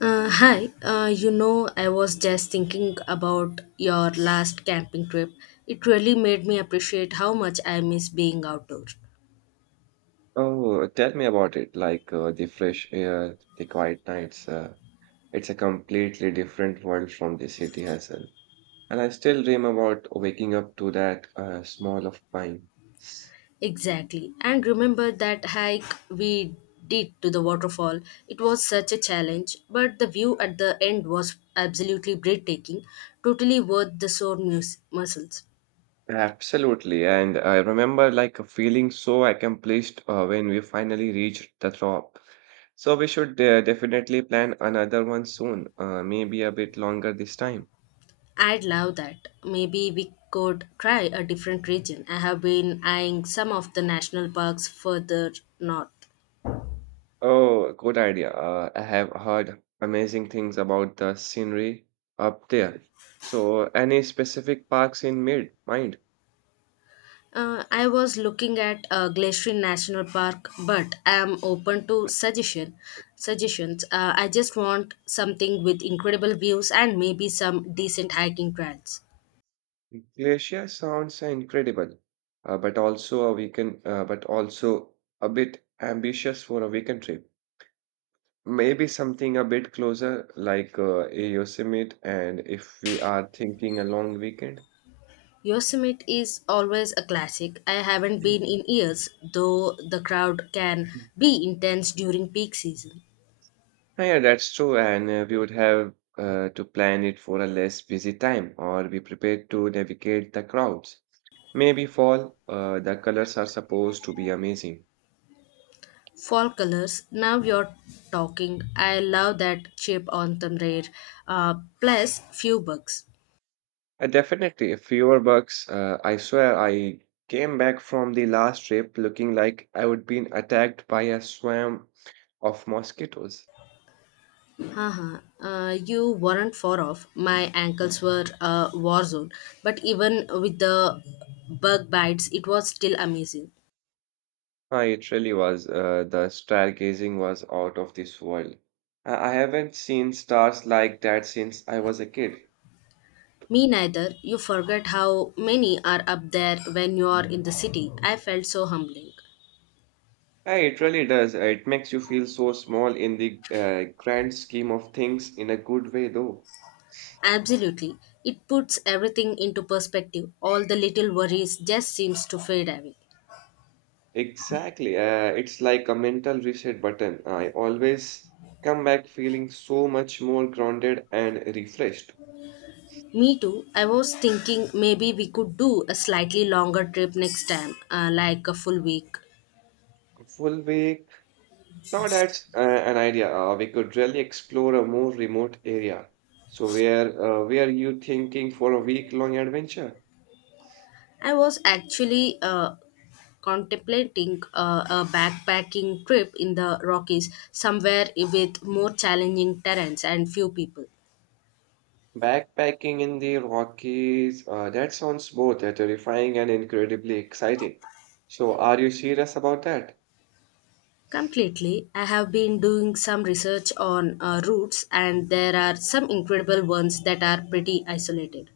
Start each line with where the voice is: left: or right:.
left: Hi, I was just thinking about your last camping trip. It really made me appreciate how much I miss being outdoors.
right: Oh, tell me about it. Like the fresh air, the quiet nights. It's a completely different world from the city hustle. And I still dream about waking up to that smell of pine.
left: Exactly. And remember that hike we did to the waterfall? It was such a challenge, but the view at the end was absolutely breathtaking, totally worth the muscles.
right: Absolutely. And I remember like feeling so accomplished when we finally reached the top. So we should definitely plan another one soon, maybe a bit longer this time.
left: I'd love that. Maybe we could try a different region. I have been eyeing some of the national parks further north.
right: Oh, good idea. I have heard amazing things about the scenery up there. So, any specific parks in mid mind?
left: I was looking at Glacier National Park, but I am open to suggestions. I just want something with incredible views and maybe some decent hiking trails.
right: Glacier sounds incredible, but also a bit ambitious for a weekend trip. Maybe something a bit closer, like a Yosemite, and if we are thinking a long weekend.
left: Yosemite is always a classic. I haven't been in years, though the crowd can be intense during peak season.
right: Oh, yeah, that's true. And we would have to plan it for a less busy time or be prepared to navigate the crowds. Maybe fall, the colors are supposed to be amazing.
left: Fall colors. Now you're talking. I love that chip on the rare. Uh, plus few bugs.
right: Definitely, fewer bugs. I swear, I came back from the last trip looking like I would been attacked by a swarm of mosquitoes.
left: Haha, you weren't far off. My ankles were a war zone. But even with the bug bites, it was still amazing.
right: It really was. The stargazing was out of this world. I haven't seen stars like that since I was a kid.
left: Me neither. You forget how many are up there when you are in the city. I felt so humbling.
right: Yeah, it really does. It makes you feel so small in the grand scheme of things, in a good way, though.
left: Absolutely. It puts everything into perspective. All the little worries just seems to fade away.
right: Exactly. It's like a mental reset button. I always come back feeling so much more grounded and refreshed.
left: Me too. I was thinking maybe we could do a slightly longer trip next time, like a full week.
right: Full week. Now that's an idea. We could really explore a more remote area. So where you thinking for a week long adventure?
left: I was actually contemplating a backpacking trip in the Rockies, somewhere with more challenging terrains and few people.
right: Backpacking in the Rockies, that sounds both terrifying and incredibly exciting. So, are you serious about that?
left: Completely, I have been doing some research on routes, and there are some incredible ones that are pretty isolated.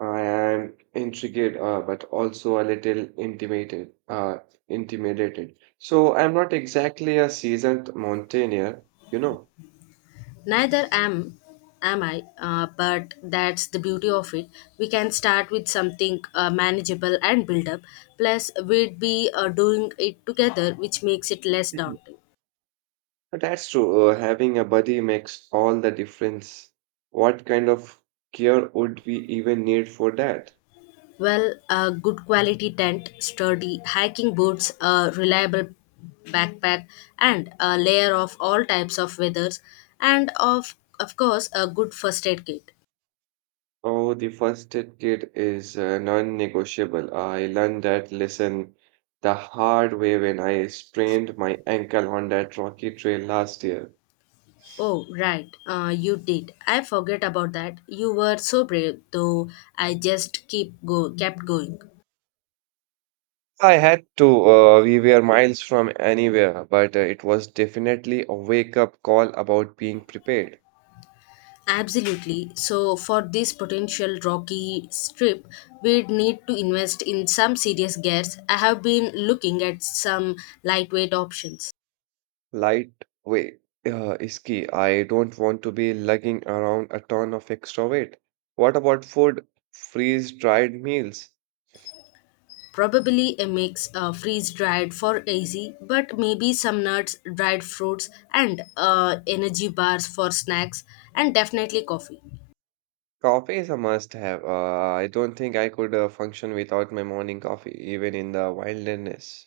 right: I am intrigued, but also a little intimidated. So, I'm not exactly a seasoned mountaineer, you know.
left: Neither am I, but that's the beauty of it. We can start with something manageable and build up. Plus, we'd be doing it together, which makes it less
right: Mhm.
left: daunting.
right: But that's true. Having a buddy makes all the difference. What kind of gear would we even need for that?
left: Well, a good quality tent, sturdy hiking boots, a reliable backpack, and a layer of all types of weathers, and of course a good first aid kit.
right: Oh, the first aid kit is non-negotiable. I learned that lesson the hard way when I sprained my ankle on that rocky trail last year.
left: Oh, right, you did. I forget about that. You were so brave, though. I just keep go kept going.
right: I had to. We were miles from anywhere, but it was definitely a wake-up call about being prepared.
left: Absolutely. So, for this potential rocky strip, we'd need to invest in some serious gears. I have been looking at some lightweight options.
right: Lightweight is key. I don't want to be lugging around a ton of extra weight. What about food? Freeze-dried meals.
left: Probably a mix freeze dried for easy, but maybe some nuts, dried fruits, and energy bars for snacks, and definitely coffee.
right: Coffee is a must have. I don't think I could function without my morning coffee, even in the wilderness.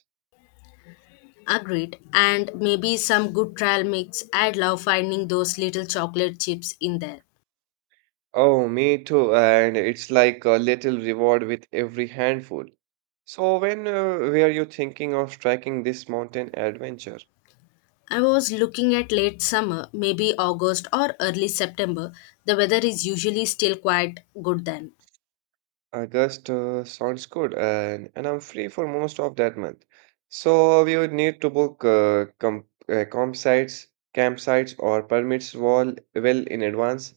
left: Agreed. And maybe some good trail mix. I'd love finding those little chocolate chips in there.
right: Oh, me too. And it's like a little reward with every handful. So, when were you thinking of striking this mountain adventure?
left: I was looking at late summer, maybe August or early September. The weather is usually still quite good then.
right: August sounds good, and I'm free for most of that month. So, we would need to book campsites, or permits wall well in advance,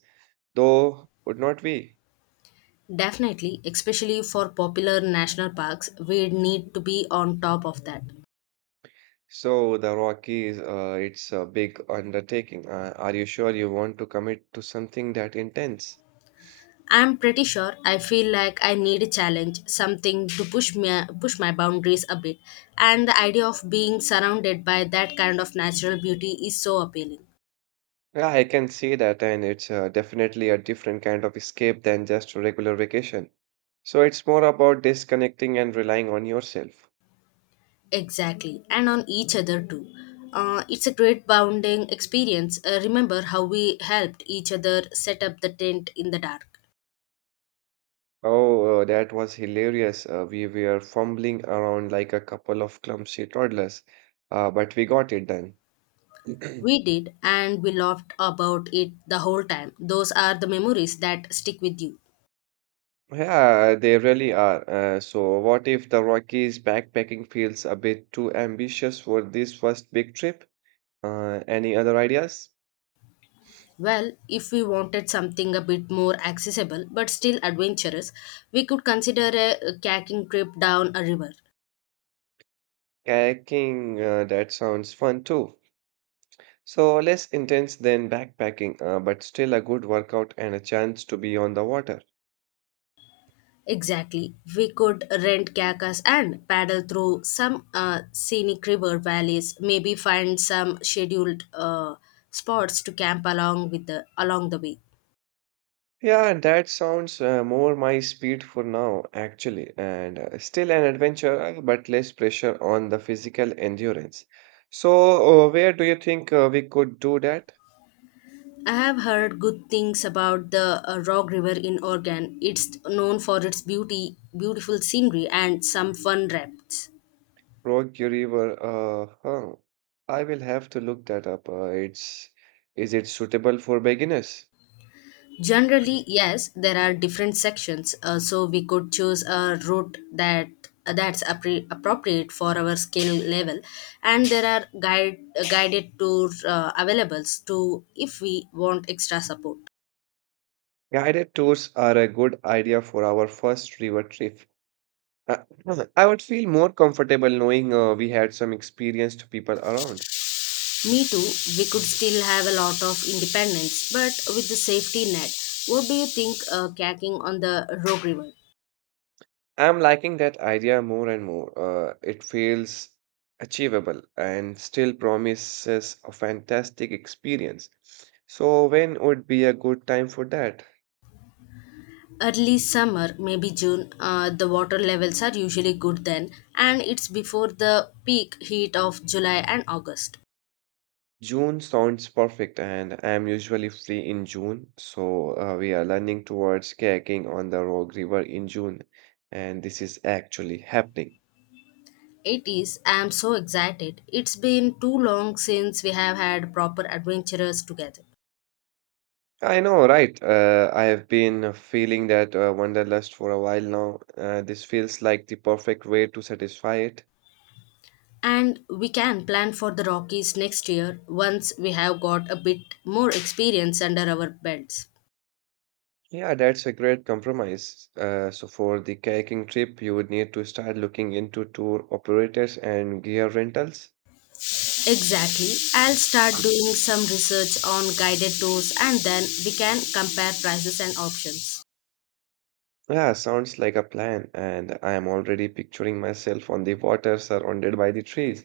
right: though would not we?
left: Definitely, especially for popular national parks, we need to be on top of that.
right: So the Rockies, it's a big undertaking. Are you sure you want to commit to something that intense?
left: I'm pretty sure I feel like I need a challenge, something to push my boundaries a bit. And the idea of being surrounded by that kind of natural beauty is so appealing.
right: Yeah, I can see that, and it's definitely a different kind of escape than just a regular vacation. So it's more about disconnecting and relying on yourself.
left: Exactly, and on each other too. It's a great bonding experience. Remember how we helped each other set up the tent in the dark.
right: Oh, that was hilarious. We were fumbling around like a couple of clumsy toddlers, but we got it done.
left: We did, and we laughed about it the whole time. Those are the memories that stick with you.
right: Yeah, they really are. So, what if the Rockies backpacking feels a bit too ambitious for this first big trip? Any other ideas?
left: Well, if we wanted something a bit more accessible but still adventurous, we could consider a kayaking trip down a river.
right: Kayaking, that sounds fun too. So, less intense than backpacking, but still a good workout and a chance to be on the water.
left: Exactly. We could rent kayaks and paddle through some scenic river valleys, maybe find some scheduled spots to camp along the way.
right: Yeah, that sounds more my speed for now, actually, and still an adventure, but less pressure on the physical endurance. So, where do you think we could do that?
left: I have heard good things about the Rock River in Oregon. It's known for its beautiful scenery and some fun rafts.
right: Rogue River, huh. I will have to look that up. It's is it suitable for beginners?
left: Generally, yes, there are different sections, so we could choose a route that's appropriate for our skill level, and there are guided tours available to if we want extra support.
right: Guided tours are a good idea for our first river trip. Uh, I would feel more comfortable knowing we had some experienced people around.
left: Me too. We could still have a lot of independence, but with the safety net. What do you think, kayaking on the Rogue River?
right: I'm liking that idea more and more. It feels achievable and still promises a fantastic experience. So when would be a good time for that?
left: Early summer, maybe June, the water levels are usually good then, and it's before the peak heat of July and August.
right: June sounds perfect, and I'm usually free in June, so we are learning towards kayaking on the Rogue River in June, and this is actually happening.
left: It is. I am so excited. It's been too long since we have had proper adventures together.
right: I know, right? I have been feeling that wanderlust for a while now. This feels like the perfect way to satisfy it.
left: And we can plan for the Rockies next year once we have got a bit more experience under our belts.
right: Yeah, that's a great compromise. So for the kayaking trip, you would need to start looking into tour operators and gear rentals.
left: Exactly. I'll start doing some research on guided tours, and then we can compare prices and options.
right: Yeah, sounds like a plan, and I am already picturing myself on the water surrounded by the trees.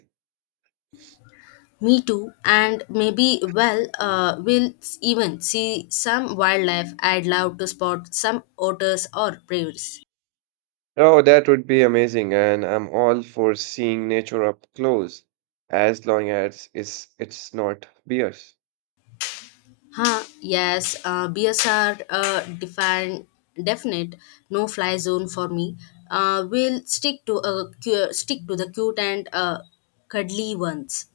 left: Me too, and maybe even see some wildlife. I'd love to spot some otters or bears.
right: Oh, that would be amazing, and I'm all for seeing nature up close, as long as it's not bears.
left: Huh, yes, bears are definite no-fly zone for me. We'll stick to a cu- Stick to the cute and cuddly ones.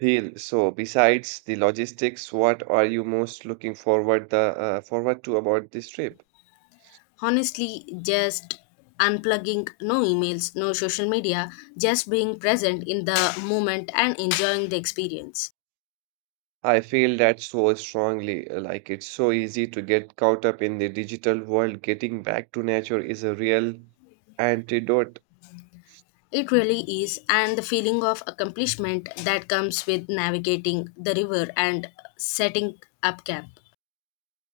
right: Deal. So, besides the logistics, what are you most looking forward the forward to about this trip?
left: Honestly, just unplugging, no emails, no social media, just being present in the moment and enjoying the experience.
right: I feel that so strongly. Like it's so easy to get caught up in the digital world. Getting back to nature is a real antidote.
left: It really is, and the feeling of accomplishment that comes with navigating the river and setting up camp.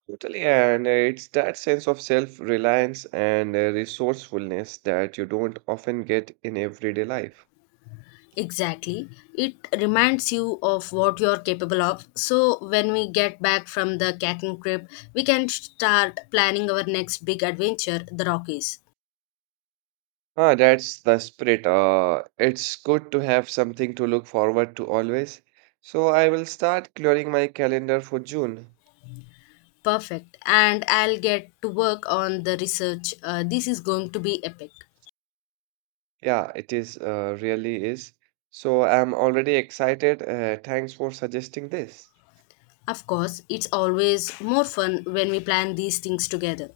right: Totally, and it's that sense of self-reliance and resourcefulness that you don't often get in everyday life.
left: Exactly. It reminds you of what you're capable of. So, when we get back from the kayaking trip, we can start planning our next big adventure, the Rockies.
right: Ah, that's the spirit. It's good to have something to look forward to always. So I will start clearing my calendar for June.
left: Perfect. And I'll get to work on the research. This is going to be epic.
right: Yeah, it really is. So I'm already excited. Thanks for suggesting this.
left: Of course, it's always more fun when we plan these things together.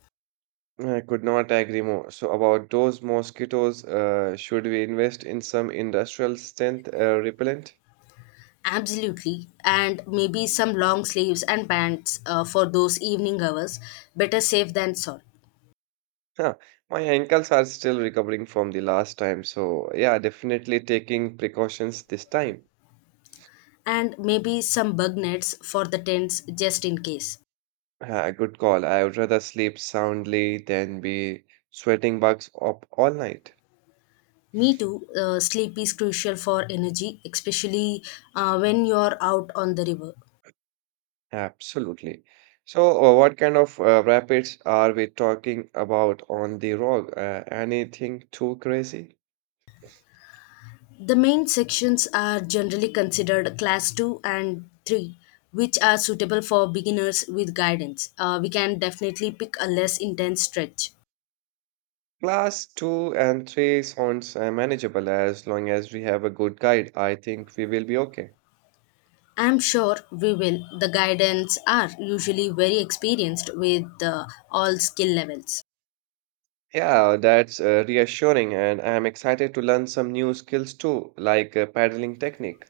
right: I could not agree more. So about those mosquitoes, should we invest in some industrial strength repellent?
left: Absolutely, and maybe some long sleeves and pants for those evening hours. Better safe than sorry.
right: Huh. My ankles are still recovering from the last time, so yeah, definitely taking precautions this time.
left: And maybe some bug nets for the tents just in case.
right: Ah, good call. I would rather sleep soundly than be sweating bugs up all night.
left: Me too, sleep is crucial for energy, especially when you're out on the river.
right: Absolutely. So, what kind of rapids are we talking about on the rock? Anything too crazy?
left: The main sections are generally considered class 2 and 3, which are suitable for beginners with guidance. We can definitely pick a less intense stretch.
right: Class 2 and 3 sounds manageable as long as we have a good guide. I think we will be okay.
left: I'm sure we will. The guidance are usually very experienced with all skill levels.
right: Yeah, that's reassuring, and I'm excited to learn some new skills too, like paddling technique.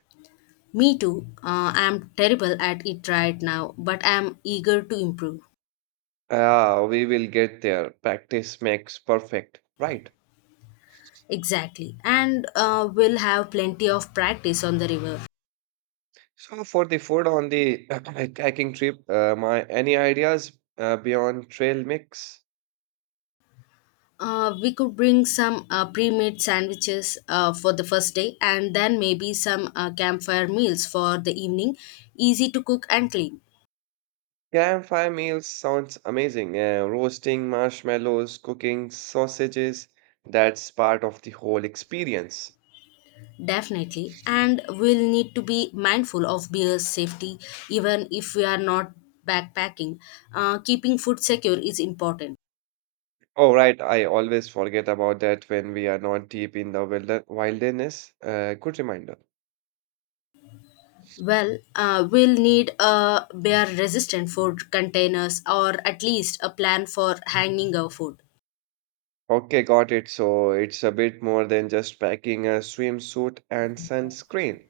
left: Me too. I'm terrible at it right now, but I'm eager to improve.
right: Ah, we will get there. Practice makes perfect, right?
left: Exactly. And we'll have plenty of practice on the river.
right: So for the food on the hiking trip, my any ideas beyond trail mix?
left: We could bring some pre-made sandwiches for the first day, and then maybe some campfire meals for the evening. Easy to cook and clean.
right: Campfire meals sounds amazing. Roasting marshmallows, cooking sausages, that's part of the whole experience.
left: Definitely. And we'll need to be mindful of beer's safety even if we are not backpacking. Keeping food secure is important.
right: Oh, right, I always forget about that when we are not deep in the wilderness. Good reminder.
left: Well, we'll need a bear resistant food containers, or at least a plan for hanging our food.
right: Okay, got it. So it's a bit more than just packing a swimsuit and sunscreen.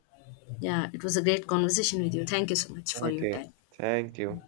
left: Yeah, it was a great conversation with you. Thank you so much for your
right: Okay,
left: time.
right: thank you.